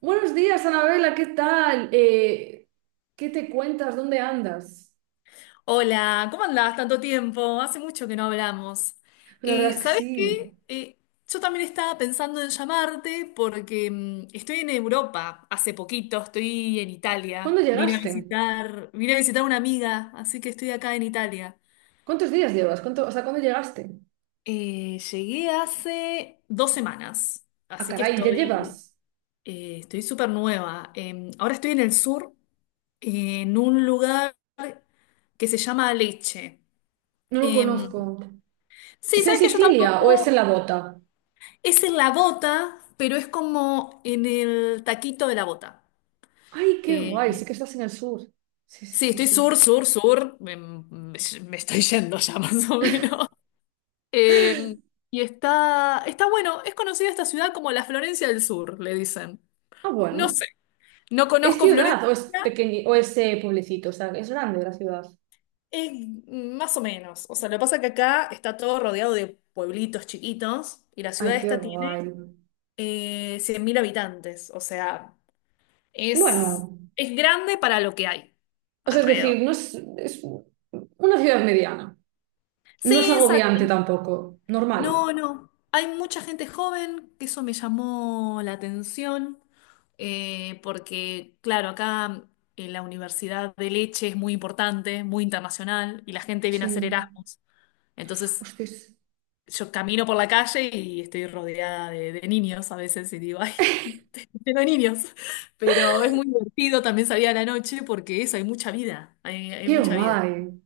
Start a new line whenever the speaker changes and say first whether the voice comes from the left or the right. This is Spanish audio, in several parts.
right: Buenos días, Anabela, ¿qué tal? ¿Qué te cuentas? ¿Dónde andas?
left: Hola, ¿cómo andás? Tanto tiempo, hace mucho que no hablamos.
right: Pues la verdad es que
left: ¿Sabés
right: sí.
left: qué? Yo también estaba pensando en llamarte porque estoy en Europa hace poquito, estoy en
right: ¿Cuándo
left: Italia. Vine a
right: llegaste?
left: visitar, vine a visitar a una amiga, así que estoy acá en Italia.
right: ¿Cuántos días llevas? O sea, ¿cuándo llegaste?
left: Llegué hace 2 semanas,
right: Ah,
left: así que
right: caray, ¿ya
left: estoy,
right: llevas?
left: eh, estoy súper nueva. Ahora estoy en el sur, en un lugar que se llama Lecce.
right: No lo
left: Em,
right: conozco.
left: Sí,
right: ¿Es en
left: sabes que yo
right: Sicilia o es en
left: tampoco.
right: La Bota?
left: Es en la bota, pero es como en el taquito de la bota.
right: Ay, qué guay, sí
left: Eh,
right: que estás en el sur. Sí, sí,
left: sí,
right: sí,
left: estoy
right: sí.
left: sur, sur, sur. Me estoy yendo ya más o menos. Eh, y está bueno. Es conocida esta ciudad como la Florencia del Sur, le dicen.
right: Ah,
left: No
right: bueno.
left: sé, no
right: ¿Es
left: conozco
right: ciudad
left: Florencia.
right: o es pequeño o es pueblecito? O sea, es grande la ciudad.
left: Es más o menos. O sea, lo que pasa es que acá está todo rodeado de pueblitos chiquitos y la
right: Ay,
left: ciudad
right: qué
left: esta tiene
right: guay.
left: 100.000 habitantes. O sea. Es,
right: Bueno,
left: es grande para lo que hay
right: o sea, es
left: alrededor.
right: decir, no es, es una ciudad mediana.
left: Sí,
right: No es agobiante
left: exacto.
right: tampoco, normal.
left: No, no. Hay mucha gente joven, que eso me llamó la atención, porque, claro, acá en la Universidad de Leche es muy importante, muy internacional, y la gente viene a hacer
right: Sí.
left: Erasmus. Entonces,
right: Hostias,
left: yo camino por la calle y estoy rodeada de niños a veces y digo, ay, tengo niños. Pero es muy divertido, también salir a la noche porque eso, hay mucha vida, hay
right: qué
left: mucha vida.
right: guay.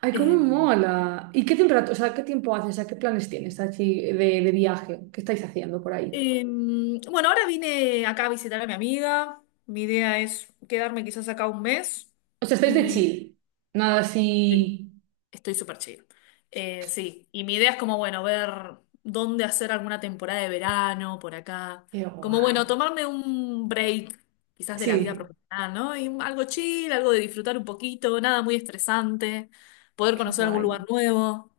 right: Ay, cómo
left: Em,
right: mola. ¿Y qué temperatura, o sea, qué tiempo haces, o sea, qué planes tienes así de viaje? ¿Qué estáis haciendo por ahí?
left: bueno, ahora vine acá a visitar a mi amiga. Mi idea es quedarme quizás acá un mes
right: O sea, estáis de
left: y
right: chill. Nada así.
left: estoy súper chill. Sí, y mi idea es como, bueno, ver dónde hacer alguna temporada de verano por acá.
right: Qué
left: Como,
right: guay.
left: bueno, tomarme un break quizás de la vida
right: Sí,
left: profesional, ¿no? Y algo chill, algo de disfrutar un poquito, nada muy estresante, poder
right: qué
left: conocer algún
right: guay.
left: lugar nuevo.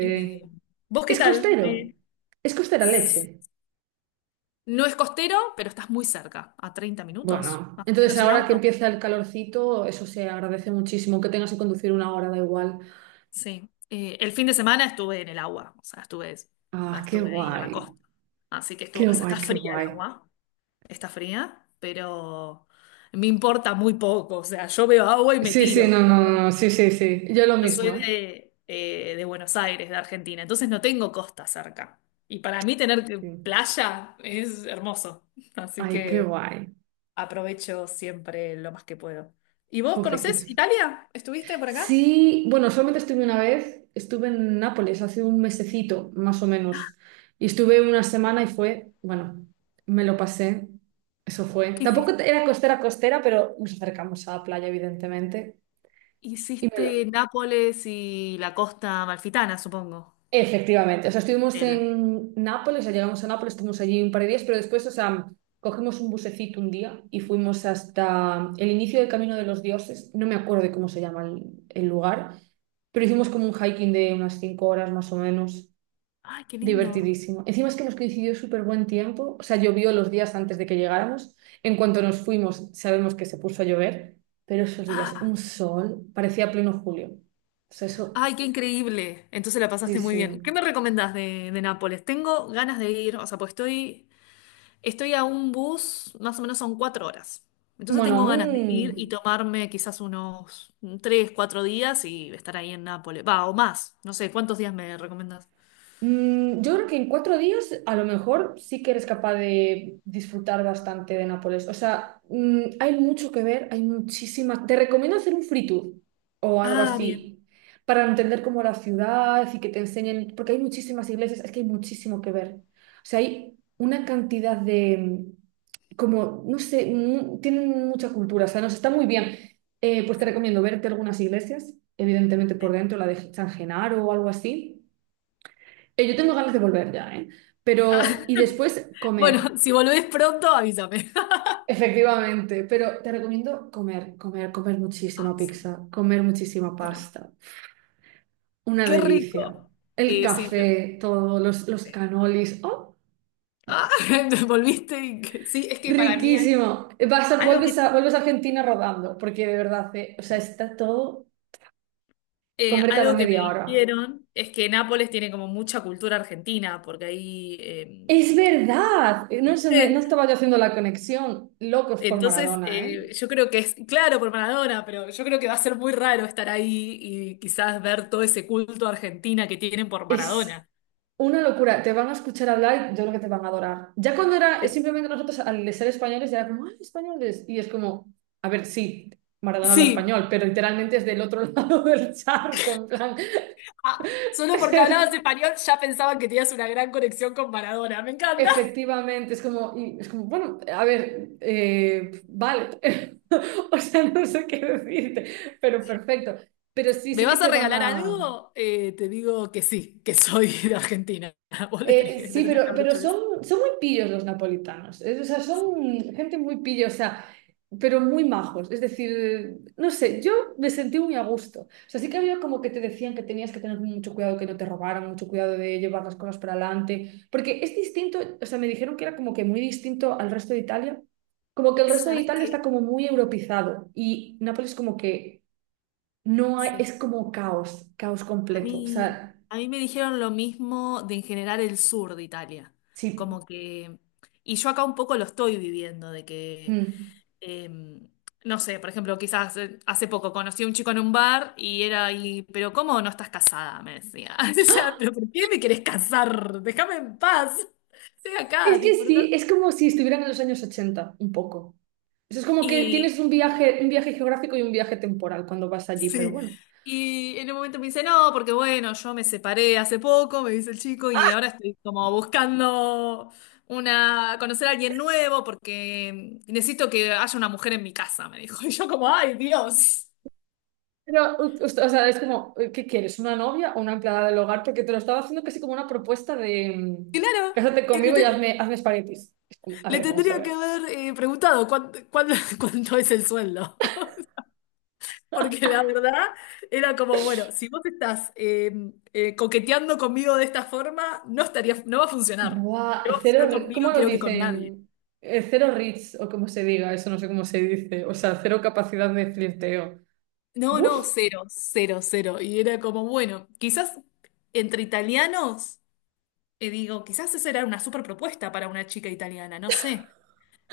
left: Eh, ¿Vos qué
right: ¿Es
left: tal?
right: costero? ¿Es costera leche?
left: No es costero, pero estás muy cerca, a 30 minutos,
right: Bueno,
left: más o
right: entonces
left: menos en
right: ahora que
left: auto.
right: empieza el calorcito, eso se agradece muchísimo. Que tengas que conducir una hora, da igual.
left: Sí. El fin de semana estuve en el agua, o sea, estuve,
right: Ah, qué
left: estuve ahí en la
right: guay.
left: costa. Así que estuvo,
right: Qué
left: o sea, está
right: guay, qué
left: fría el
right: guay.
left: agua, está fría, pero me importa muy poco, o sea, yo veo agua y me
right: Sí, sí,
left: tiro.
right: no, no, no, no, sí, sí, sí. Yo lo
left: Yo
right: mismo,
left: soy
right: ¿eh?
left: de Buenos Aires, de Argentina, entonces no tengo costa cerca. Y para mí tener
right: Sí.
left: playa es hermoso. Así
right: Ay, qué
left: que
right: guay.
left: aprovecho siempre lo más que puedo. ¿Y vos
right: Jope, qué
left: conocés
right: chulo.
left: Italia? ¿Estuviste por acá?
right: Sí, bueno, solamente estuve una vez, estuve en Nápoles hace un mesecito, más o menos, y estuve una semana y fue, bueno, me lo pasé, eso fue.
left: ¿Qué
right: Tampoco
left: hiciste?
right: era costera costera, pero nos acercamos a la playa, evidentemente, y me
left: Hiciste
right: lo.
left: Nápoles y la costa amalfitana, supongo.
right: Efectivamente, o sea, estuvimos
left: El-
right: en Nápoles, o sea, llegamos a Nápoles, estuvimos allí un par de días, pero después, o sea, cogimos un busecito un día y fuimos hasta el inicio del Camino de los Dioses, no me acuerdo de cómo se llama el lugar, pero hicimos como un hiking de unas 5 horas más o menos,
left: Ay, qué lindo.
right: divertidísimo. Encima es que nos coincidió súper buen tiempo, o sea, llovió los días antes de que llegáramos, en cuanto nos fuimos sabemos que se puso a llover, pero esos días, un
left: Ah,
right: sol, parecía pleno julio. O sea, eso,
left: ay, qué increíble. Entonces la
right: sí,
left: pasaste muy bien. ¿Qué
right: sí.
left: me recomendás de Nápoles? Tengo ganas de ir, o sea, pues estoy a un bus, más o menos son 4 horas. Entonces
right: Bueno,
left: tengo ganas de ir y
right: un.
left: tomarme quizás unos 3, 4 días y estar ahí en Nápoles. Va, o más. No sé, ¿cuántos días me recomendás?
right: Yo creo que en 4 días a lo mejor sí que eres capaz de disfrutar bastante de Nápoles. O sea, hay mucho que ver, hay muchísimas. Te recomiendo hacer un free tour o algo
left: Ah, bien.
right: así para entender cómo la ciudad y que te enseñen, porque hay muchísimas iglesias, es que hay muchísimo que ver. O sea, hay una cantidad de, como, no sé, tienen mucha cultura, o sea, nos está muy bien. Pues te
left: Sí.
right: recomiendo verte algunas iglesias, evidentemente por
left: Sí.
right: dentro, la de San Genaro o algo así. Yo tengo ganas de volver ya, ¿eh?
left: Ah,
right: Pero, y después
left: bueno,
right: comer,
left: si volvés pronto, avísame.
right: efectivamente. Pero te recomiendo comer, comer, comer muchísima
left: Ay,
right: pizza,
left: sí,
right: comer muchísima
left: qué rico.
right: pasta. Una
left: Qué rico.
right: delicia. El
left: Sí.
right: café, todo, los
left: Sí.
right: canolis. ¡Oh!
left: Ah, Volviste. Sí, es que para mí.
right: Riquísimo. Vas a-
left: Algo que,
right: vuelves a, vuelves a Argentina rodando, porque de verdad, o sea, está todo
left: eh,
right: comer cada
left: algo que me
right: media hora.
left: dijeron es que Nápoles tiene como mucha cultura argentina, porque ahí,
right: Es verdad. No, no
left: ¿viste?
right: estaba yo haciendo la conexión. Locos por
left: Entonces,
right: Maradona, ¿eh?
left: yo creo que es, claro, por Maradona, pero yo creo que va a ser muy raro estar ahí y quizás ver todo ese culto a Argentina que tienen por
right: Es.
left: Maradona.
right: Una locura, te van a escuchar hablar y yo creo que te van a adorar. Ya cuando era
left: Eh,
right: simplemente nosotros al ser españoles era como, ¡ay, españoles! Y es como, a ver, sí, Maradona habla
left: Sí,
right: español, pero literalmente es del otro lado del charco, en plan.
left: Ah, solo porque hablabas español ya pensaban que tenías una gran conexión con Maradona. Me encanta.
right: Efectivamente, es como, y es como, bueno, a ver, vale. O sea, no sé qué decirte, pero perfecto. Pero sí,
left: ¿Me
right: sí que
left: vas a
right: te van
left: regalar
right: a.
left: algo? Te digo que sí, que soy de Argentina. Vos le tenés, que le
right: Sí,
left: tendrías que
right: pero,
left: haber
right: pero
left: dicho eso.
right: son muy pillos los napolitanos. O sea,
left: Sí.
right: son gente muy pilla, o sea, pero muy majos. Es decir, no sé, yo me sentí muy a gusto. O sea, sí que había como que te decían que tenías que tener mucho cuidado que no te robaran, mucho cuidado de llevar las cosas para adelante. Porque es distinto, o sea, me dijeron que era como que muy distinto al resto de Italia. Como que el resto de
left: ¿Sabes
right: Italia está
left: qué?
right: como muy europizado y Nápoles como que no hay,
left: Sí.
right: es como caos, caos
left: A
right: completo. O
left: mí,
right: sea,
left: a mí me dijeron lo mismo de en general el sur de Italia.
right: sí.
left: Como que. Y yo acá un poco lo estoy viviendo, de que
right: Mm.
left: eh, no sé, por ejemplo, quizás hace poco conocí a un chico en un bar y era ahí, pero ¿cómo no estás casada? Me decía. O sea, pero ¿por qué me querés casar? Déjame en paz. Estoy acá, a
right: Es que
left: disfrutar.
right: sí, es como si estuvieran en los años 80 un poco. Eso es como que tienes
left: Y
right: un viaje geográfico y un viaje temporal cuando vas allí, pero
left: sí.
right: bueno.
left: Y en un momento me dice, no, porque bueno, yo me separé hace poco, me dice el chico, y ahora estoy como buscando conocer a alguien nuevo porque necesito que haya una mujer en mi casa, me dijo. Y yo como, ay, Dios.
right: Pero, o sea, es como, ¿qué quieres? ¿Una novia o una empleada del hogar? Porque te lo estaba haciendo casi como una propuesta de
left: Claro.
right: cásate conmigo y hazme espaguetis. Es como, a
left: Le
right: ver, vamos a
left: tendría que
right: ver.
left: haber preguntado cuánto es el sueldo. Porque la verdad era como, bueno, si vos estás coqueteando conmigo de esta forma, no estaría, no va a funcionar. Y
right: Buah,
left: no va a
right: cero,
left: funcionar conmigo,
right: ¿cómo lo
left: creo que con nadie.
right: dicen? Cero reach, o como se diga, eso no sé cómo se dice. O sea, cero capacidad de flirteo.
left: No,
right: ¡Buf!
left: no, cero, cero, cero. Y era como, bueno, quizás entre italianos, digo, quizás esa era una super propuesta para una chica italiana, no sé.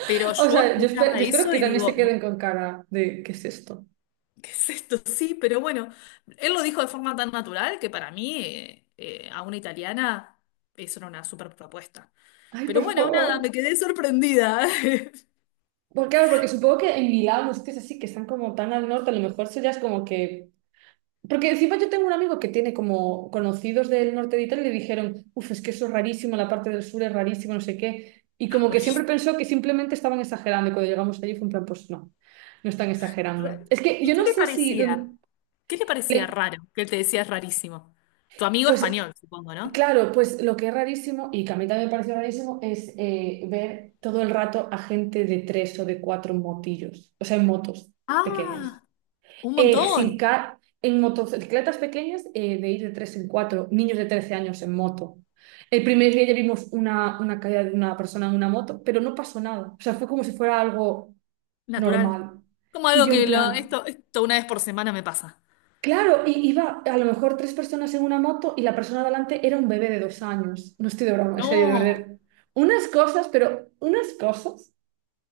left: Pero
right: O
left: yo
right: sea, yo, espe-
left: escuchaba
right: yo espero
left: eso
right: que
left: y
right: también se
left: digo, no.
right: queden con cara de ¿qué es esto?
left: ¿Qué es esto? Sí, pero bueno, él lo dijo de forma tan natural que para mí, a una italiana, eso era una super propuesta.
right: Ay,
left: Pero
right: por
left: bueno, nada,
right: favor.
left: me quedé sorprendida.
right: Porque, claro, porque supongo que en Milán, los sitios así que están como tan al norte, a lo mejor eso ya es como que. Porque encima yo tengo un amigo que tiene como conocidos del norte de Italia y le dijeron, uff, es que eso es rarísimo, la parte del sur es rarísimo, no sé qué. Y como que siempre
left: Rarísimo.
right: pensó que simplemente estaban exagerando y cuando llegamos allí fue un plan, pues no, no están exagerando. Es que
left: ¿Y
right: yo
left: qué
right: no
left: le
right: sé si...
left: parecía?
right: don-
left: ¿Qué le parecía
right: le-
left: raro? Que él te decía es rarísimo. Tu amigo
right: Pues
left: español, supongo, ¿no?
right: claro, pues lo que es rarísimo, y que a mí también me pareció rarísimo, es ver todo el rato a gente de tres o de cuatro motillos, o sea, en motos pequeñas.
left: Ah, un montón.
right: Sin ca- En motocicletas pequeñas, de ir de tres en cuatro, niños de 13 años en moto. El primer día ya vimos una caída de una persona en una moto, pero no pasó nada. O sea, fue como si fuera algo
left: Natural.
right: normal.
left: Como
right: Y
left: algo
right: yo en
left: que
right: plan.
left: esto una vez por semana me pasa.
right: Claro, y iba a lo mejor tres personas en una moto y la persona de adelante era un bebé de 2 años. No estoy de broma, en serio, de
left: No,
right: verdad. Unas cosas, pero unas cosas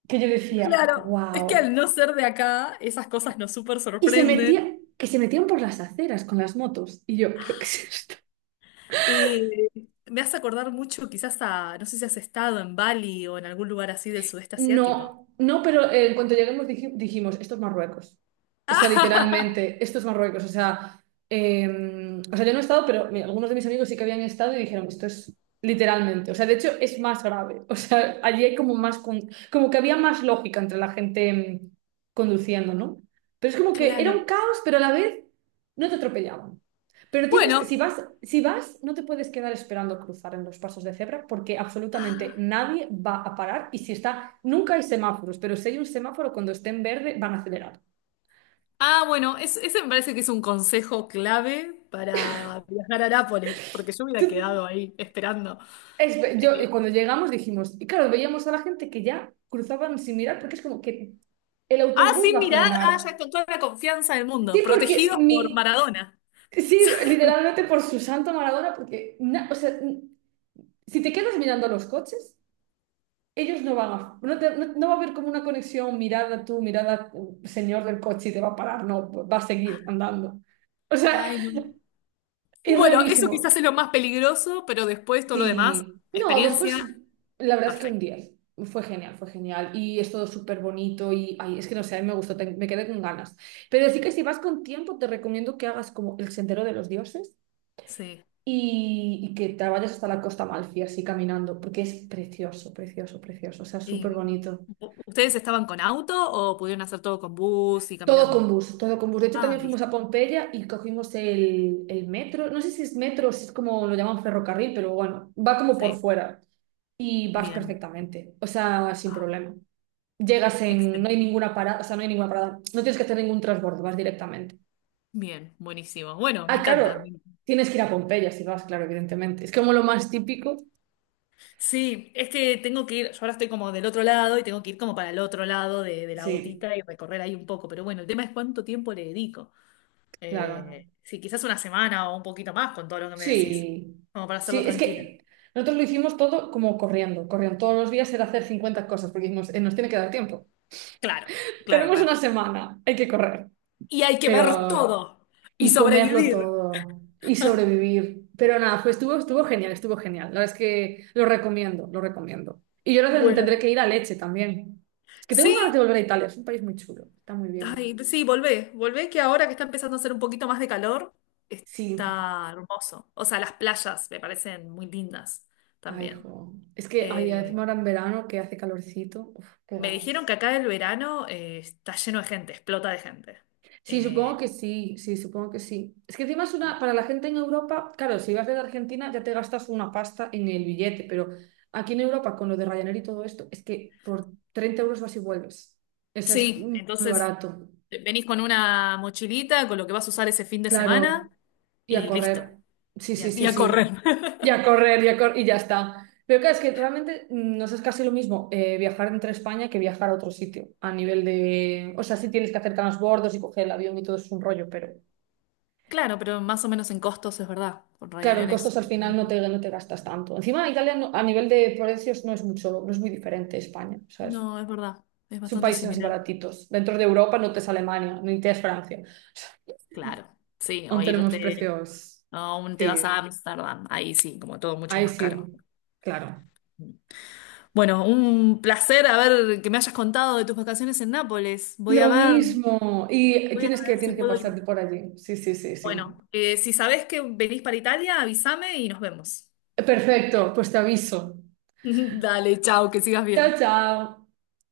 right: que yo decía,
left: claro, es que
right: wow.
left: al no ser de acá, esas cosas nos súper
right: Y se
left: sorprenden.
right: metía, que se metían por las aceras con las motos. Y yo, ¿pero qué es esto?
left: Eh, me hace acordar mucho quizás a, no sé si has estado en Bali o en algún lugar así del sudeste asiático.
right: No, no, pero en cuanto lleguemos dijimos, esto es Marruecos. O sea, literalmente, esto es Marruecos. O sea, eh, yo no he estado, pero mira, algunos de mis amigos sí que habían estado y dijeron, esto es literalmente. O sea, de hecho, es más grave. O sea, allí hay como más, como que había más lógica entre la gente mm, conduciendo, ¿no? Pero es como que era un
left: Claro.
right: caos, pero a la vez no te atropellaban. Pero tienes,
left: bueno,
right: si vas, no te puedes quedar esperando cruzar en los pasos de cebra porque absolutamente
left: Ah,
right: nadie va a parar y si está, nunca hay semáforos, pero si hay un semáforo cuando esté en verde van a acelerar.
left: ah, bueno, es- ese me parece que es un consejo clave para viajar a Nápoles, porque yo hubiera quedado ahí esperando.
right: Es yo,
left: Eh,
right: y cuando llegamos dijimos, y claro, veíamos a la gente que ya cruzaban sin mirar porque es como que el
left: ah,
right: autobús
left: sí,
right: va a
left: mirá,
right: frenar.
left: ya con toda la confianza del mundo,
right: Sí, porque
left: protegidos por
right: mi,
left: Maradona.
right: sí, literalmente por su santo Maradona, porque, o sea, si te quedas mirando los coches. Ellos no van a, no, no va a haber como una conexión, mirada tú, mirada señor del coche y te va a parar, no, va a seguir andando. O sea,
left: Ay, no.
right: es
left: Bueno, eso quizás
right: rarísimo.
left: es lo más peligroso, pero después todo lo demás,
right: Sí, no,
left: experiencia,
right: después, la verdad es que un
left: perfecto.
right: 10, fue genial y es todo súper bonito y, ay, es que no sé, a mí me gustó, me quedé con ganas. Pero sí que si vas con tiempo, te recomiendo que hagas como el Sendero de los Dioses.
left: Sí.
right: Y que te vayas hasta la Costa Amalfi así caminando, porque es precioso, precioso, precioso, o sea, súper
left: Eh,
right: bonito.
left: ¿Ustedes estaban con auto o pudieron hacer todo con bus y
right: Todo con
left: caminando?
right: bus, todo con bus. De hecho,
left: Ah,
right: también fuimos
left: listo.
right: a Pompeya y cogimos el metro. No sé si es metro o si es como lo llaman ferrocarril, pero bueno, va como por
left: Sí,
right: fuera y vas
left: bien.
right: perfectamente, o sea, sin
left: Ah,
right: problema. Llegas en, no hay
left: excelente.
right: ninguna parada, o sea, no hay ninguna parada, no tienes que hacer ningún transbordo, vas directamente.
left: Bien, buenísimo. Bueno, me
right: Ah,
left: encanta.
right: claro, tienes que ir a Pompeya si vas, claro, evidentemente. Es como lo más típico.
left: Sí, es que tengo que ir, yo ahora estoy como del otro lado y tengo que ir como para el otro lado de la
right: Sí,
left: gotita y recorrer ahí un poco, pero bueno, el tema es cuánto tiempo le dedico.
right: claro.
left: Sí, quizás una semana o un poquito más con todo lo que me decís,
right: Sí,
left: como para hacerlo
right: sí, es
left: tranquila.
right: que nosotros lo hicimos todo como corriendo, corriendo. Todos los días era hacer 50 cosas porque nos tiene que dar tiempo.
left: Claro, claro,
right: Tenemos
left: claro.
right: una semana, hay que correr,
left: Y hay que ver
right: pero.
left: todo y
right: Y comerlo
left: sobrevivir.
right: todo, y sobrevivir. Pero nada, fue, estuvo genial, estuvo genial. La verdad es que lo recomiendo, lo recomiendo. Y yo creo que tendré
left: Bueno,
right: que ir a Leche también. Es que tengo ganas de
left: sí,
right: volver a Italia, es un país muy chulo, está muy bien.
left: ay, sí, volvé, volvé que ahora que está empezando a hacer un poquito más de calor,
right: Sí,
left: está hermoso. O sea, las playas me parecen muy lindas
right: ay,
left: también.
right: jo. Es que, ay, encima
left: Eh,
right: ahora en verano que hace calorcito, uf, qué
left: me dijeron que
right: ganas.
left: acá el verano está lleno de gente, explota de gente.
right: Sí, supongo
left: Eh,
right: que sí, sí, supongo que sí. Es que encima es una, para la gente en Europa, claro, si vas de Argentina ya te gastas una pasta en el billete, pero aquí en Europa con lo de Ryanair y todo esto, es que por 30 € vas y vuelves. Eso es
left: sí,
right: muy
left: entonces
right: barato.
left: venís con una mochilita, con lo que vas a usar ese fin de semana
right: Claro, y a
left: y listo.
right: correr. Sí,
left: Y a,
right: sí,
left: y
right: sí,
left: a correr.
right: sí. Y a correr, y ya está. Pero claro, es que realmente nos es casi lo mismo viajar entre España que viajar a otro sitio, a nivel de. O sea, sí tienes que hacer bordos y coger el avión y todo es un rollo, pero.
left: Claro, pero más o menos en costos es verdad. Con
right: Claro, en
left: Ryanair
right: costos
left: es.
right: al final no te gastas tanto. Encima, Italia a nivel de precios no es mucho, no es muy diferente a España. O sea, es,
left: No, es verdad. Es
right: son
left: bastante
right: países así
left: similar.
right: baratitos. Dentro de Europa no te es Alemania, ni te es Francia.
left: Claro, sí, o
right: Aún tenemos
left: irte,
right: precios.
left: o te vas a
right: Sí,
left: Ámsterdam, ahí sí, como todo mucho
right: ahí
left: más caro.
right: sí, claro.
left: Bueno, un placer haber que me hayas contado de tus vacaciones en Nápoles. Voy a
right: Lo
left: ver,
right: mismo. Y
left: voy a
right: tienes que,
left: ver si
right: tienes que
left: puedo ir.
right: pasarte por allí. Sí, sí, sí, sí.
left: Bueno, si sabés que venís para Italia, avísame y nos vemos.
right: Perfecto, pues te aviso.
left: Dale, chao, que sigas
right: Chao,
left: bien.
right: chao.